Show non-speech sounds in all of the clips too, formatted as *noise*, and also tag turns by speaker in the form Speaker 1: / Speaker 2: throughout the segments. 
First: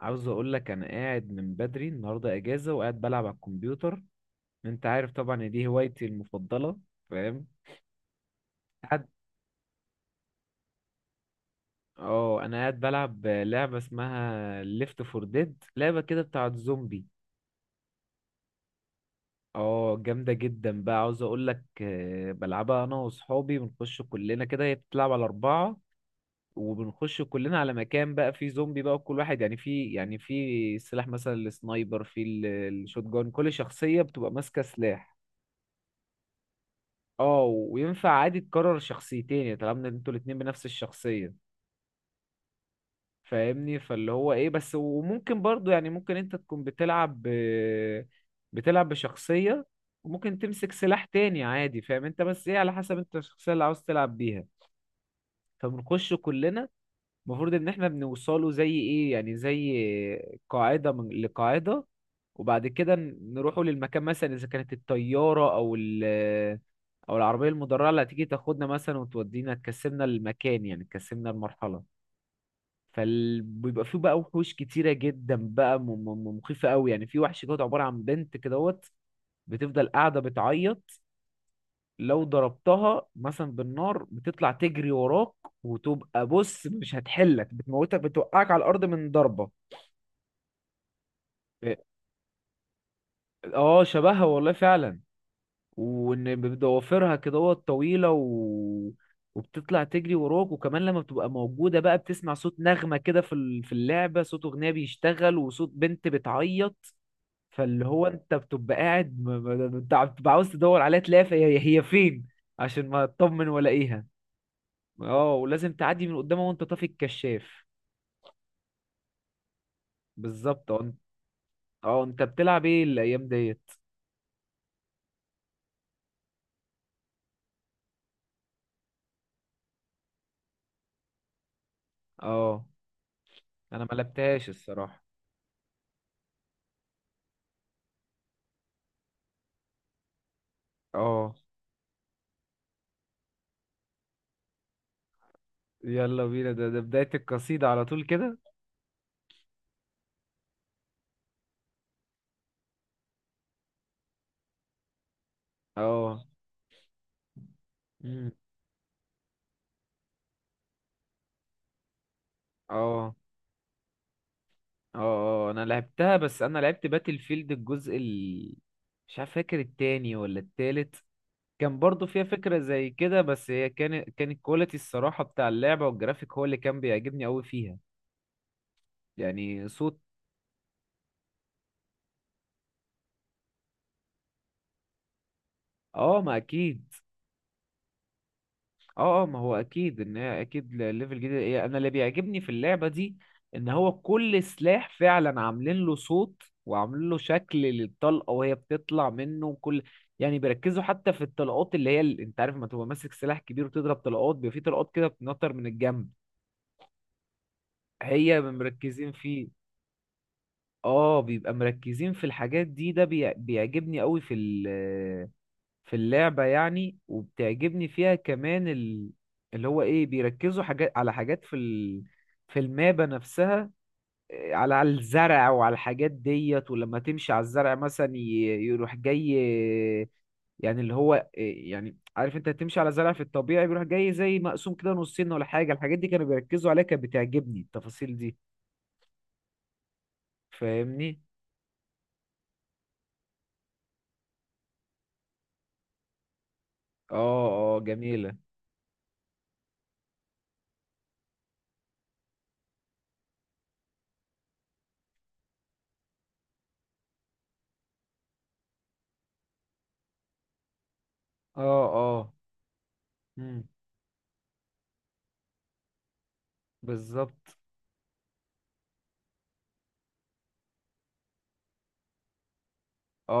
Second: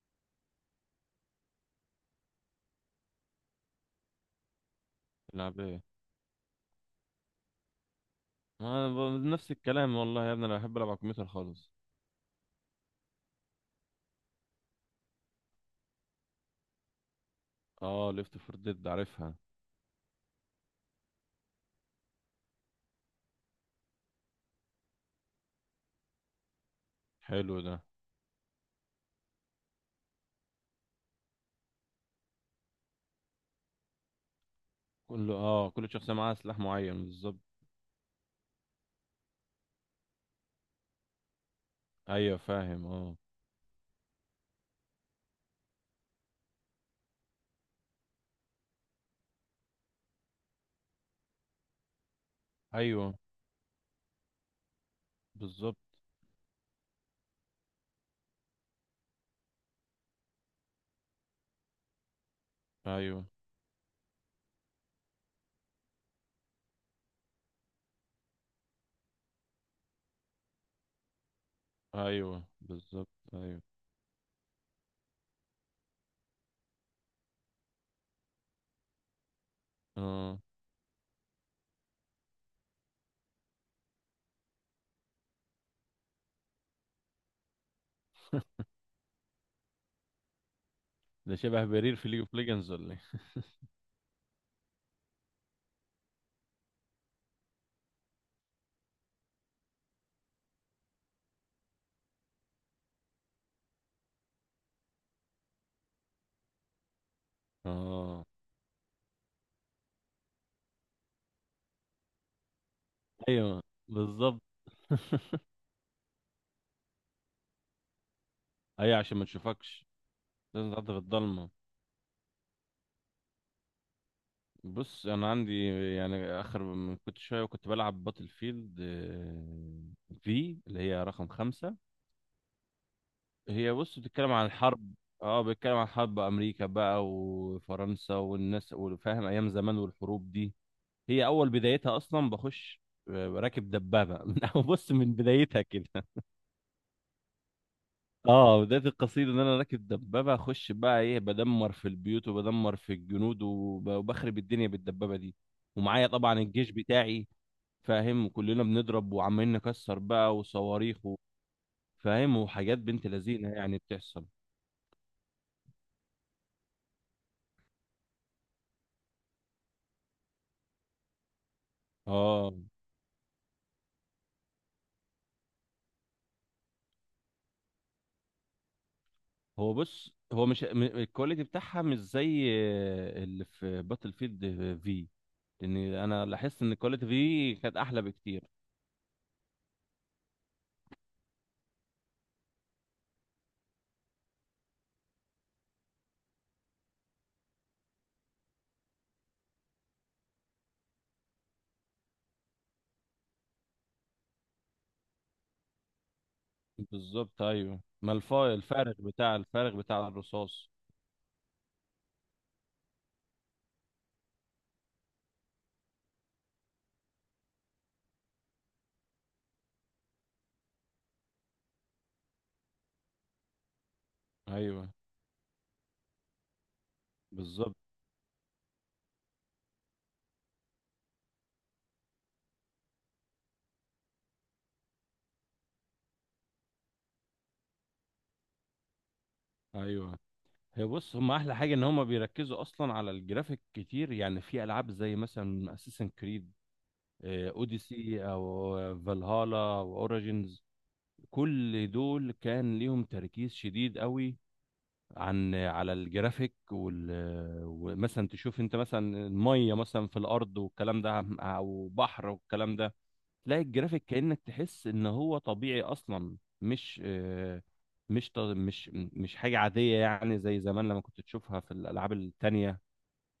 Speaker 1: عاوز اقول لك انا قاعد من بدري النهارده اجازه وقاعد بلعب على الكمبيوتر. انت عارف طبعا ان
Speaker 2: تلعب
Speaker 1: دي
Speaker 2: ايه؟
Speaker 1: هوايتي المفضله. فاهم؟
Speaker 2: ما
Speaker 1: قاعد
Speaker 2: ب- نفس الكلام والله يا ابني، انا بحب العب على الكمبيوتر خالص.
Speaker 1: اه انا قاعد بلعب لعبه اسمها ليفت فور ديد، لعبه كده بتاعه زومبي.
Speaker 2: اه، ليفت فور ديد عارفها.
Speaker 1: اه، جامده جدا بقى. عاوز اقول لك بلعبها انا واصحابي، بنخش كلنا كده، هي بتلعب على اربعه وبنخش
Speaker 2: حلو
Speaker 1: كلنا على
Speaker 2: ده.
Speaker 1: مكان بقى فيه زومبي بقى، وكل واحد يعني في سلاح، مثلا السنايبر، في الشوت جان، كل شخصيه بتبقى ماسكه سلاح.
Speaker 2: كل شخصيه معاها سلاح معين بالظبط.
Speaker 1: اه، وينفع عادي تكرر شخصيتين، يعني طالما إن انتوا الاتنين بنفس الشخصية.
Speaker 2: ايوه فاهم، اه.
Speaker 1: فاهمني؟ فاللي هو ايه بس، وممكن برضو يعني ممكن انت تكون بتلعب بشخصية وممكن تمسك سلاح تاني عادي. فاهم انت؟ بس ايه، على حسب
Speaker 2: ايوه
Speaker 1: انت الشخصية اللي عاوز تلعب بيها.
Speaker 2: بالظبط.
Speaker 1: فبنخش كلنا، المفروض ان احنا بنوصله زي ايه، يعني زي قاعدة من لقاعدة، وبعد كده
Speaker 2: ايوه
Speaker 1: نروحوا للمكان، مثلا اذا كانت الطيارة او العربية المدرعة اللي هتيجي تاخدنا مثلا وتودينا تكسبنا المكان، يعني تكسبنا المرحلة.
Speaker 2: ايوه بالظبط ايوه
Speaker 1: فبيبقى فيه بقى وحوش كتيرة جدا بقى، مخيفة قوي. يعني في وحش دوت عبارة عن بنت كدهوت بتفضل قاعدة
Speaker 2: اه.
Speaker 1: بتعيط، لو ضربتها مثلا بالنار بتطلع تجري وراك، وتبقى بص مش هتحلك، بتموتك، بتوقعك على الارض من ضربه.
Speaker 2: ده شبه
Speaker 1: اه.
Speaker 2: برير في ليج اوف ليجندز ولا ايه؟
Speaker 1: شبهها والله فعلا، وان بضوافرها كده طويله وبتطلع تجري وراك، وكمان لما بتبقى موجوده بقى بتسمع صوت نغمه كده في اللعبه، صوت اغنيه بيشتغل وصوت بنت بتعيط. فاللي هو
Speaker 2: اه.
Speaker 1: انت بتبقى قاعد انت بتبقى عاوز تدور عليها، تلاقيها هي فين عشان ما تطمن
Speaker 2: ايوه
Speaker 1: والاقيها.
Speaker 2: بالظبط.
Speaker 1: اه، ولازم تعدي من قدامه وانت طافي الكشاف.
Speaker 2: ايوه عشان ما تشوفكش،
Speaker 1: بالظبط
Speaker 2: لازم
Speaker 1: اه،
Speaker 2: تعدي
Speaker 1: انت.
Speaker 2: في الضلمه.
Speaker 1: اه، انت بتلعب ايه الايام ديت؟
Speaker 2: بص انا عندي، يعني اخر من كنت شويه وكنت بلعب باتل فيلد، في اللي هي رقم خمسة.
Speaker 1: اه،
Speaker 2: هي
Speaker 1: انا ما
Speaker 2: بص بتتكلم عن
Speaker 1: لعبتهاش
Speaker 2: الحرب،
Speaker 1: الصراحه.
Speaker 2: اه بتتكلم عن حرب امريكا بقى وفرنسا والناس، وفاهم، ايام زمان والحروب دي. هي
Speaker 1: اه.
Speaker 2: اول بدايتها اصلا بخش راكب دبابه *laughs* بص من بدايتها كده.
Speaker 1: يلا بينا، ده بدايه القصيده على طول كده.
Speaker 2: اه بدايه القصيده ان انا راكب دبابه، اخش بقى ايه، بدمر في البيوت وبدمر في الجنود وبخرب الدنيا بالدبابه دي. ومعايا
Speaker 1: اه.
Speaker 2: طبعا الجيش بتاعي، فاهم،
Speaker 1: مم.
Speaker 2: وكلنا بنضرب وعمالين نكسر بقى، وصواريخ فاهم، وحاجات بنت
Speaker 1: اه.
Speaker 2: لذينه يعني بتحصل.
Speaker 1: اه. اه، انا لعبتها، بس انا لعبت باتل فيلد الجزء ال، مش عارف، فاكر التاني ولا التالت. كان برضو فيها
Speaker 2: اه
Speaker 1: فكره زي كده، بس هي كانت، كان الكواليتي الصراحه بتاع اللعبه والجرافيك هو اللي كان بيعجبني قوي فيها. يعني
Speaker 2: هو
Speaker 1: صوت.
Speaker 2: بص هو مش م- الكواليتي بتاعها مش زي اللي في باتل فيلد في. لان
Speaker 1: اه،
Speaker 2: انا
Speaker 1: ما
Speaker 2: لاحظت ان
Speaker 1: اكيد.
Speaker 2: الكواليتي في كانت احلى بكتير.
Speaker 1: اه اه، ما هو اكيد ان هي اكيد ليفل جديد. انا اللي بيعجبني في اللعبه دي ان هو كل سلاح فعلا عاملين له صوت وعاملين له شكل للطلقه وهي بتطلع منه، وكل، يعني بيركزوا حتى في الطلقات اللي هي انت عارف لما تبقى ماسك سلاح كبير وتضرب طلقات بيبقى في طلقات كده بتنطر من الجنب.
Speaker 2: بالظبط، ايوه، ما الف-
Speaker 1: هي
Speaker 2: الفارغ
Speaker 1: مركزين
Speaker 2: بتاع،
Speaker 1: فيه.
Speaker 2: الفارغ بتاع الرصاص.
Speaker 1: اه، بيبقى مركزين في الحاجات دي. ده بيعجبني قوي في في اللعبة يعني. وبتعجبني فيها كمان اللي هو ايه، بيركزوا حاجات على حاجات في في المابة نفسها. على
Speaker 2: ايوه
Speaker 1: على الزرع وعلى الحاجات ديت، ولما تمشي على الزرع
Speaker 2: بالظبط.
Speaker 1: مثلا يروح جاي. يعني اللي هو يعني عارف انت تمشي على زرع في الطبيعي بيروح جاي زي مقسوم كده نصين ولا حاجة، الحاجات دي كانوا بيركزوا عليها، كانت بتعجبني التفاصيل دي.
Speaker 2: ايوه، هي بص
Speaker 1: فاهمني؟
Speaker 2: هم احلى حاجه ان هم بيركزوا اصلا على الجرافيك كتير، يعني في العاب زي مثلا اساسن كريد
Speaker 1: اه اه،
Speaker 2: اوديسي،
Speaker 1: جميلة.
Speaker 2: او فالهالا، واوريجينز. كل دول كان ليهم تركيز شديد قوي، على الجرافيك ومثلا تشوف انت مثلا الميه مثلا في الارض والكلام ده،
Speaker 1: اه
Speaker 2: او بحر
Speaker 1: اه.
Speaker 2: والكلام ده، تلاقي
Speaker 1: مم،
Speaker 2: الجرافيك كأنك تحس ان هو طبيعي اصلا.
Speaker 1: بالظبط.
Speaker 2: مش ط- مش مش حاجه عاديه يعني زي زمان لما كنت تشوفها في الالعاب التانية.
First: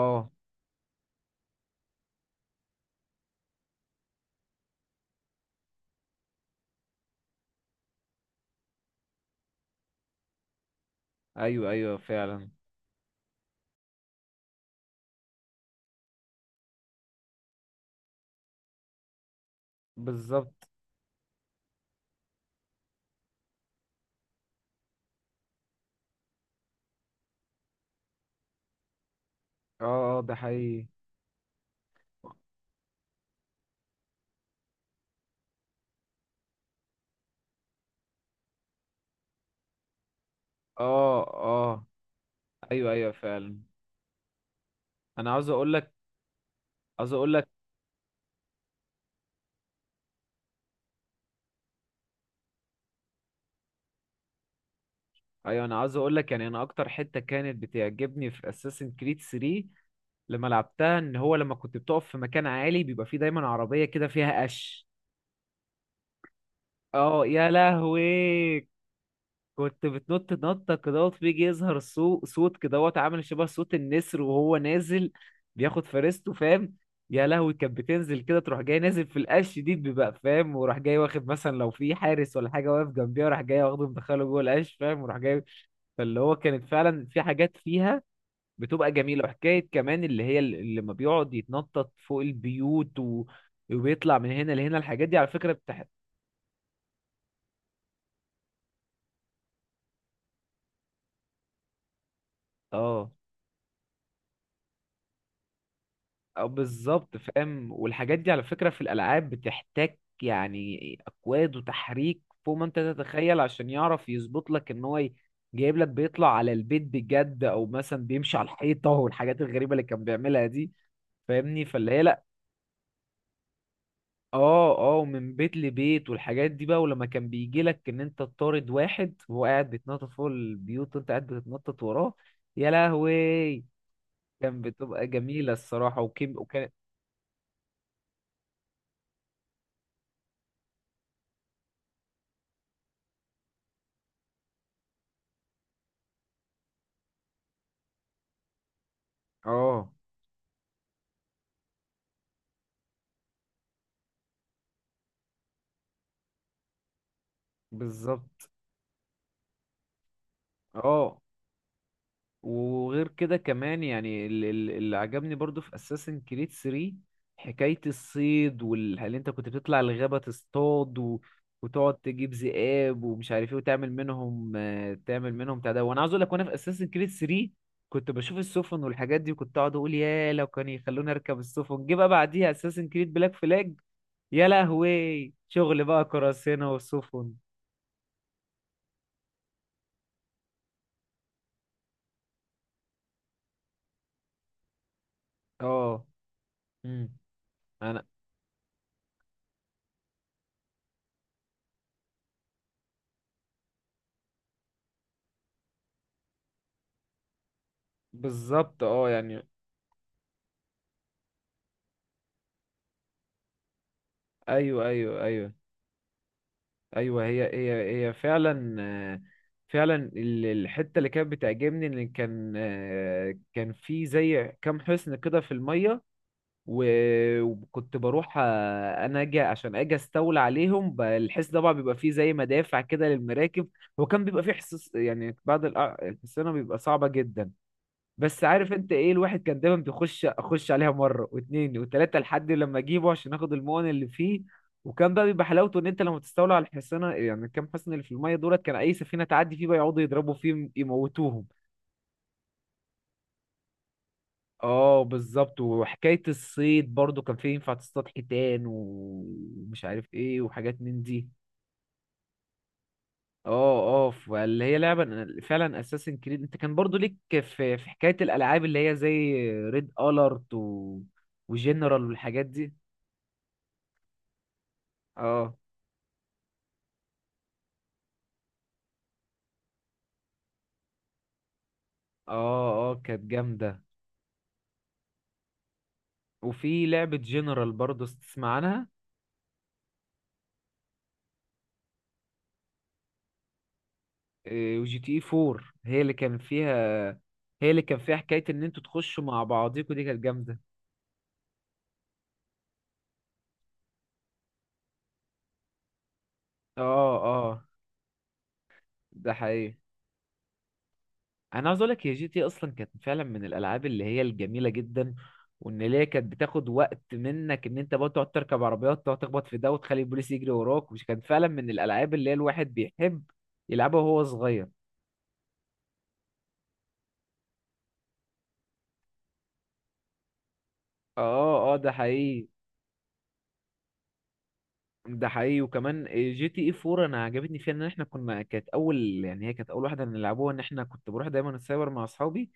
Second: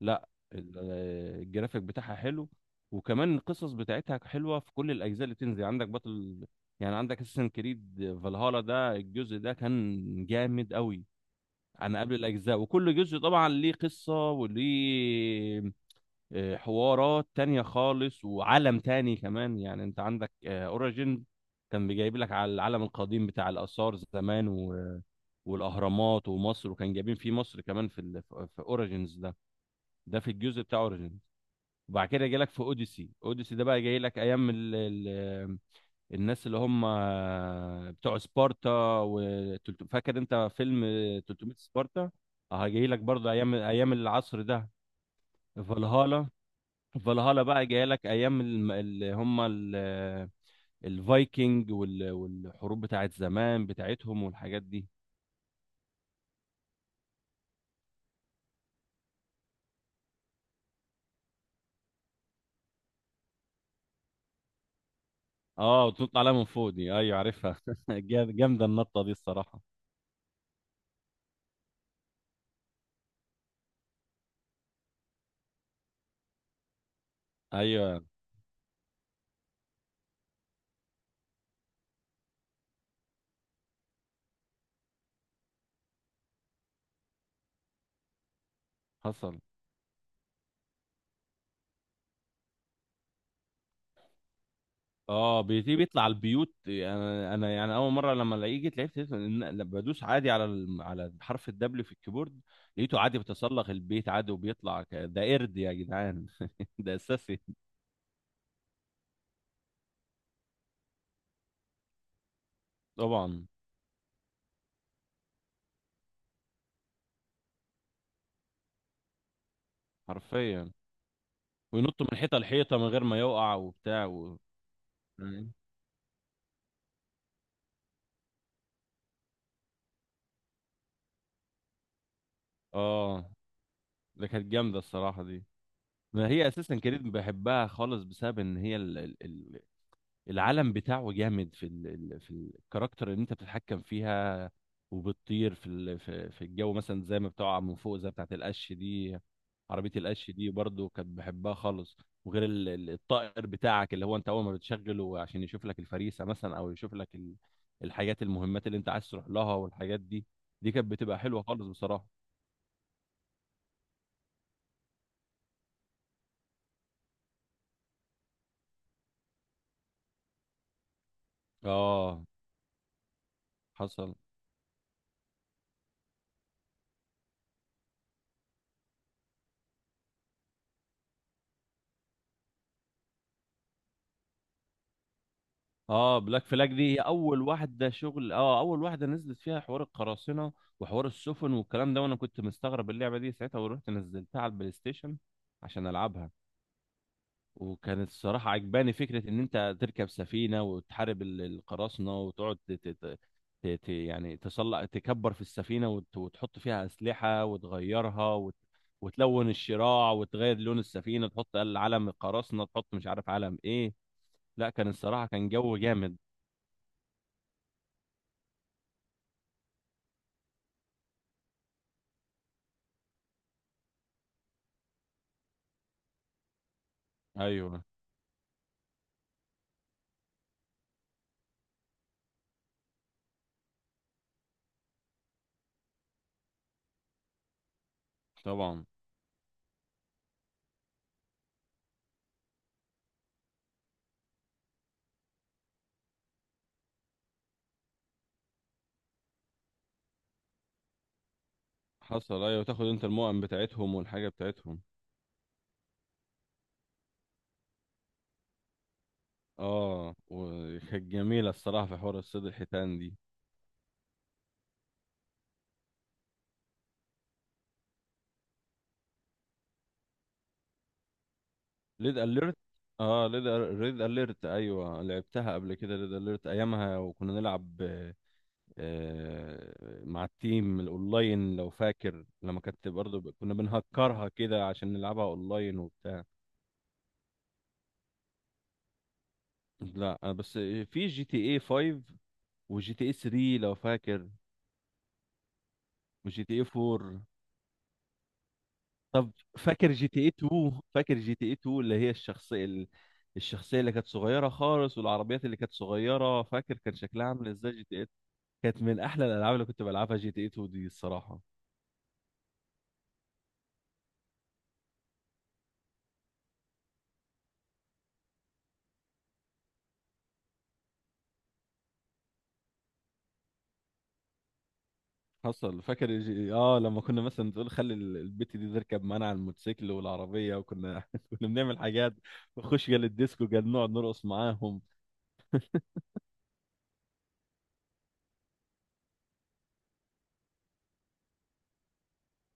Speaker 2: لا، الجرافيك بتاعها حلو، وكمان القصص بتاعتها حلوه في كل الاجزاء اللي بتنزل. عندك بطل، يعني عندك اساسن كريد فالهالا، ده الجزء ده كان جامد قوي
Speaker 1: ايوه ايوه
Speaker 2: عن قبل
Speaker 1: فعلا.
Speaker 2: الأجزاء. وكل جزء طبعا ليه قصة وليه حوارات تانية خالص وعالم تاني كمان. يعني انت عندك
Speaker 1: بالظبط
Speaker 2: اوريجين، كان بيجايب لك على العالم القديم بتاع الآثار زمان والأهرامات ومصر، وكان جايبين فيه مصر كمان في في اوريجينز ده،
Speaker 1: اه
Speaker 2: ده
Speaker 1: اه،
Speaker 2: في
Speaker 1: ده
Speaker 2: الجزء بتاع
Speaker 1: حقيقي.
Speaker 2: اوريجينز. وبعد كده جاي لك في اوديسي. اوديسي ده بقى جاي لك ايام الناس اللي هم بتوع سبارتا، و فاكر انت فيلم
Speaker 1: اه
Speaker 2: 300
Speaker 1: اه،
Speaker 2: سبارتا؟ اه جاي
Speaker 1: ايوه
Speaker 2: لك
Speaker 1: ايوه
Speaker 2: برضه ايام،
Speaker 1: فعلا.
Speaker 2: ايام العصر ده.
Speaker 1: انا عاوز اقول لك.
Speaker 2: فالهالا،
Speaker 1: عاوز اقول
Speaker 2: فالهالا
Speaker 1: لك.
Speaker 2: بقى جاي لك ايام اللي هم الفايكنج والحروب بتاعت زمان بتاعتهم والحاجات دي.
Speaker 1: ايوه، انا عاوز اقول لك يعني انا اكتر حته كانت بتعجبني في اساسن كريد 3 لما لعبتها، ان هو لما كنت بتقف في مكان عالي بيبقى فيه دايما عربيه كده فيها قش.
Speaker 2: اه وتنط عليها من فوق دي، ايوه
Speaker 1: اه، يا
Speaker 2: عارفها *laughs* جامده
Speaker 1: لهوي.
Speaker 2: النطه دي الصراحه.
Speaker 1: كنت بتنط نطة كدهوت بيجي يظهر صوت كدهوت عامل شبه صوت النسر وهو نازل بياخد فريسته، فاهم. يا لهوي، كانت
Speaker 2: ايوه.
Speaker 1: بتنزل كده تروح جاي نازل في القش دي بيبقى فاهم، وراح جاي واخد مثلا لو في حارس ولا حاجة واقف جنبيها وراح جاي واخده مدخله جوه القش فاهم وراح جاي. فاللي هو كانت فعلا في حاجات فيها بتبقى جميلة.
Speaker 2: حصل.
Speaker 1: وحكاية كمان اللي هي لما بيقعد يتنطط فوق البيوت وبيطلع من هنا لهنا، الحاجات دي على
Speaker 2: اه
Speaker 1: فكرة
Speaker 2: بيجي بيطلع البيوت، انا يعني اول مره لما الاقيه جيت لعبت، لقيت لما بدوس عادي على حرف الدبليو في الكيبورد، لقيته
Speaker 1: اه.
Speaker 2: عادي بيتسلق البيت عادي وبيطلع، ده قرد يا جدعان.
Speaker 1: أو
Speaker 2: *laughs* ده
Speaker 1: بالظبط،
Speaker 2: اساسي
Speaker 1: فاهم. والحاجات دي على فكرة في الألعاب بتحتاج يعني أكواد وتحريك فوق ما أنت تتخيل
Speaker 2: طبعا.
Speaker 1: عشان يعرف يظبط لك إن هو جايب لك بيطلع على البيت بجد، أو مثلا بيمشي على الحيطة والحاجات الغريبة اللي كان بيعملها دي.
Speaker 2: حرفيا.
Speaker 1: فاهمني؟ فاللي هي
Speaker 2: وينط من
Speaker 1: لأ.
Speaker 2: حيطه لحيطه من غير ما يقع، وبتاع
Speaker 1: أه أه، من
Speaker 2: يعني.
Speaker 1: بيت لبيت والحاجات دي بقى، ولما كان بيجي لك إن أنت تطارد واحد وهو قاعد بيتنطط فوق البيوت وأنت قاعد بتتنطط وراه، يا
Speaker 2: اه،
Speaker 1: لهوي.
Speaker 2: ده كانت
Speaker 1: كان
Speaker 2: جامده
Speaker 1: بتبقى
Speaker 2: الصراحه دي.
Speaker 1: جميلة الصراحة
Speaker 2: ما
Speaker 1: وكيم
Speaker 2: هي
Speaker 1: وكان.
Speaker 2: اساسا كريد بحبها خالص بسبب ان هي العالم بتاعه جامد في في الكاركتر اللي انت بتتحكم فيها، وبتطير في في الجو مثلا، زي ما بتقع من فوق زي بتاعت القش دي.
Speaker 1: أه،
Speaker 2: عربية القش دي برضو كانت بحبها خالص. وغير الطائر بتاعك، اللي هو انت اول ما بتشغله عشان يشوف لك الفريسة مثلا، او يشوف لك الحاجات
Speaker 1: بالظبط.
Speaker 2: المهمات اللي انت عايز تروح لها والحاجات دي. دي كانت بتبقى
Speaker 1: اه،
Speaker 2: حلوة خالص بصراحة.
Speaker 1: وغير كده كمان يعني اللي عجبني برضو في اساسن كريد 3 حكاية الصيد اللي انت كنت بتطلع الغابة تصطاد وتقعد
Speaker 2: اه.
Speaker 1: تجيب ذئاب ومش عارف ايه، وتعمل
Speaker 2: حصل.
Speaker 1: منهم، تعمل منهم بتاع ده. وانا عاوز اقول لك، وانا في اساسن كريد 3 كنت بشوف السفن والحاجات دي، وكنت اقعد اقول يا لو كان يخلوني اركب السفن. جه بقى بعديها اساسن كريد بلاك فلاج. يا لهوي، شغل بقى
Speaker 2: اه بلاك
Speaker 1: قراصنة
Speaker 2: فلاج دي هي
Speaker 1: وسفن.
Speaker 2: اول واحده شغل، اه اول واحده نزلت فيها حوار القراصنه وحوار السفن والكلام ده، وانا كنت مستغرب اللعبه دي ساعتها، ورحت نزلتها على البلاي ستيشن عشان
Speaker 1: اه.
Speaker 2: العبها.
Speaker 1: امم. انا.
Speaker 2: وكانت الصراحه عجباني فكره ان انت تركب سفينه وتحارب القراصنه، وتقعد يعني تصلع تكبر في السفينه، وتحط فيها اسلحه وتغيرها
Speaker 1: بالظبط اه يعني.
Speaker 2: وتلون الشراع وتغير لون السفينه، تحط علم القراصنه، تحط مش عارف علم ايه. لا
Speaker 1: ايوه
Speaker 2: كان
Speaker 1: ايوه
Speaker 2: الصراحه كان
Speaker 1: ايوه.
Speaker 2: جو جامد.
Speaker 1: ايوه، هي فعلا. آه، فعلا الحته اللي كانت بتعجبني ان كان كان في زي كام حصن كده في الميه،
Speaker 2: ايوه
Speaker 1: وكنت بروح انا اجي عشان اجي استولى عليهم. الحصن طبعا بيبقى فيه زي مدافع كده للمراكب. هو كان بيبقى فيه حصص، يعني بعض الحصانه بيبقى صعبه جدا، بس عارف
Speaker 2: طبعا.
Speaker 1: انت ايه، الواحد كان دايما بيخش اخش عليها مره واتنين وتلاته لحد لما اجيبه عشان اخد المؤن اللي فيه. وكان بقى بيبقى حلاوته ان انت لما تستولى على الحصانه، يعني كام حصن اللي في الميه دولت، كان اي سفينه تعدي فيه بقى يقعدوا يضربوا فيه يموتوهم.
Speaker 2: حصل ايوه، تاخد انت المؤن بتاعتهم والحاجه بتاعتهم.
Speaker 1: اه بالظبط. وحكايه الصيد برضو كان فيه ينفع تصطاد حيتان ومش عارف
Speaker 2: اه،
Speaker 1: ايه وحاجات من
Speaker 2: وكانت
Speaker 1: دي.
Speaker 2: جميله الصراحه في حوار الصيد، الحيتان دي.
Speaker 1: اه اه. فاللي هي لعبه، أنا فعلا اساسن كريد. انت كان برضو ليك في في حكايه الالعاب اللي هي زي ريد الارت وجنرال
Speaker 2: ليد
Speaker 1: والحاجات
Speaker 2: اليرت،
Speaker 1: دي.
Speaker 2: اه ليد ريد اليرت، ايوه
Speaker 1: اه
Speaker 2: لعبتها قبل كده ليد اليرت ايامها، وكنا نلعب آه، مع التيم الاونلاين لو فاكر، لما كانت
Speaker 1: اه. اه، كانت
Speaker 2: برضه كنا
Speaker 1: جامدة.
Speaker 2: بنهكرها كده عشان نلعبها اونلاين وبتاع.
Speaker 1: وفي لعبة جنرال برضه تسمع عنها؟
Speaker 2: لا أنا بس في جي تي اي 5 وجي تي اي 3 لو فاكر،
Speaker 1: وجي تي اي 4 هي اللي كان
Speaker 2: وجي تي اي
Speaker 1: فيها،
Speaker 2: 4.
Speaker 1: هي اللي كان فيها حكاية ان انتوا تخشوا
Speaker 2: طب
Speaker 1: مع
Speaker 2: فاكر
Speaker 1: بعضيكوا، دي
Speaker 2: جي
Speaker 1: كانت
Speaker 2: تي اي
Speaker 1: جامدة.
Speaker 2: 2؟ فاكر جي تي اي 2 اللي هي الشخصية الشخصية اللي كانت صغيرة خالص، والعربيات اللي كانت صغيرة؟ فاكر كان
Speaker 1: اه
Speaker 2: شكلها عامل
Speaker 1: اه،
Speaker 2: ازاي جي تي اي؟ كانت من احلى
Speaker 1: ده
Speaker 2: الالعاب اللي
Speaker 1: حقيقي.
Speaker 2: كنت بلعبها جي تي اي 2 دي الصراحة.
Speaker 1: انا عاوز اقولك، هي جي تي إيه اصلا كانت فعلا من الالعاب اللي هي الجميلة جدا، وان هي كانت بتاخد وقت منك ان انت بقى تقعد تركب عربيات، تقعد تخبط في ده وتخلي البوليس يجري وراك، مش كانت فعلا من الالعاب اللي هي الواحد بيحب يلعبها وهو صغير.
Speaker 2: حصل. فاكر اه لما كنا مثلا تقول خلي البت دي تركب معانا على الموتوسيكل والعربية، وكنا
Speaker 1: اه
Speaker 2: *laughs* كنا
Speaker 1: اه.
Speaker 2: بنعمل
Speaker 1: ده
Speaker 2: حاجات،
Speaker 1: حقيقي.
Speaker 2: ونخش جال الديسكو، جال نقعد نرقص معاهم.
Speaker 1: ده حقيقي. وكمان جي تي اي 4 انا عجبتني فيها ان احنا كنا، كانت اول، يعني هي كانت اول واحده نلعبوها ان احنا كنت بروح دايما السايبر مع اصحابي،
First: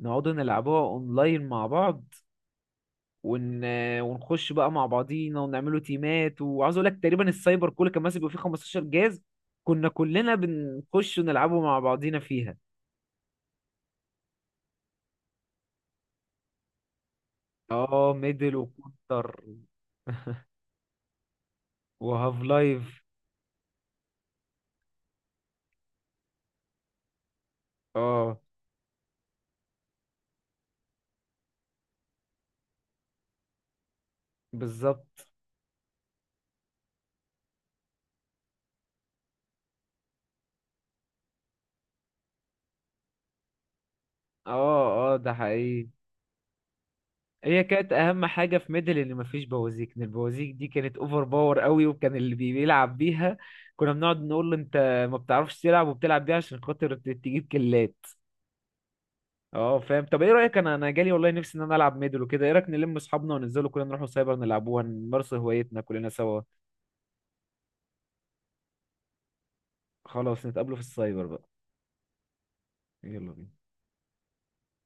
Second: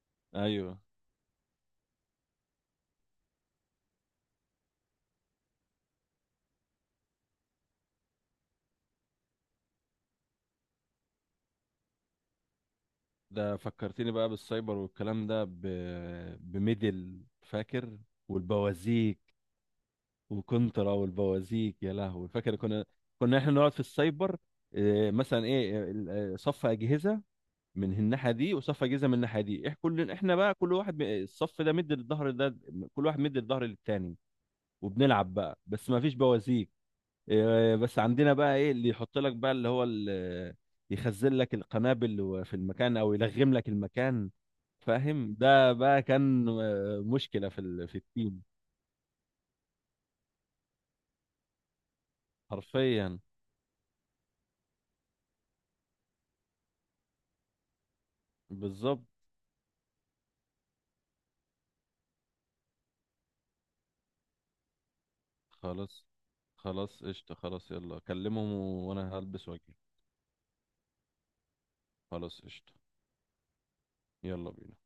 Speaker 1: نقعد
Speaker 2: ايوه
Speaker 1: نلعبوها اونلاين مع بعض ون... آه، ونخش بقى مع بعضينا ونعملوا تيمات. وعاوز اقول لك تقريبا السايبر كله كان ماسك، بيبقى فيه 15 جهاز كنا كلنا بنخش ونلعبه مع بعضينا فيها.
Speaker 2: ده فكرتني بقى بالسايبر والكلام ده بميدل، فاكر؟
Speaker 1: اه، ميدل
Speaker 2: والبوازيك،
Speaker 1: وكونتر
Speaker 2: وكنترا والبوازيك، يا لهوي
Speaker 1: وهاف
Speaker 2: فاكر؟ كنا
Speaker 1: لايف.
Speaker 2: كنا احنا نقعد في السايبر، مثلا ايه صف اجهزه من الناحيه
Speaker 1: اه
Speaker 2: دي، وصف اجهزه من الناحيه دي، احنا كل احنا بقى كل واحد الصف ده مد الظهر ده، كل واحد مد الظهر للتاني،
Speaker 1: بالظبط.
Speaker 2: وبنلعب بقى. بس ما فيش بوازيك، بس عندنا بقى ايه اللي يحط لك بقى اللي هو يخزن لك القنابل في المكان، او يلغم لك المكان،
Speaker 1: اه اه، ده
Speaker 2: فاهم. ده
Speaker 1: حقيقي.
Speaker 2: بقى كان مشكله في
Speaker 1: هي كانت
Speaker 2: في
Speaker 1: اهم
Speaker 2: التيم.
Speaker 1: حاجه في ميدل ان مفيش بوازيك، ان البوازيك دي كانت اوفر باور قوي، وكان اللي بيلعب
Speaker 2: حرفيا.
Speaker 1: بيها كنا بنقعد نقول له: انت ما بتعرفش تلعب وبتلعب بيها عشان خاطر تجيب كلات.
Speaker 2: بالظبط.
Speaker 1: اه فاهم. طب ايه رايك، انا جالي والله نفسي ان انا العب ميدل وكده، ايه رايك نلم اصحابنا وننزلوا كلنا نروحوا سايبر نلعبوها نمارسوا هوايتنا
Speaker 2: خلاص،
Speaker 1: كلنا سوا.
Speaker 2: خلاص قشطة. خلاص يلا كلمهم وانا هلبس واجي.
Speaker 1: خلاص، نتقابلوا في السايبر بقى.
Speaker 2: خلاص قشطة.
Speaker 1: يلا بينا.
Speaker 2: يلا بينا.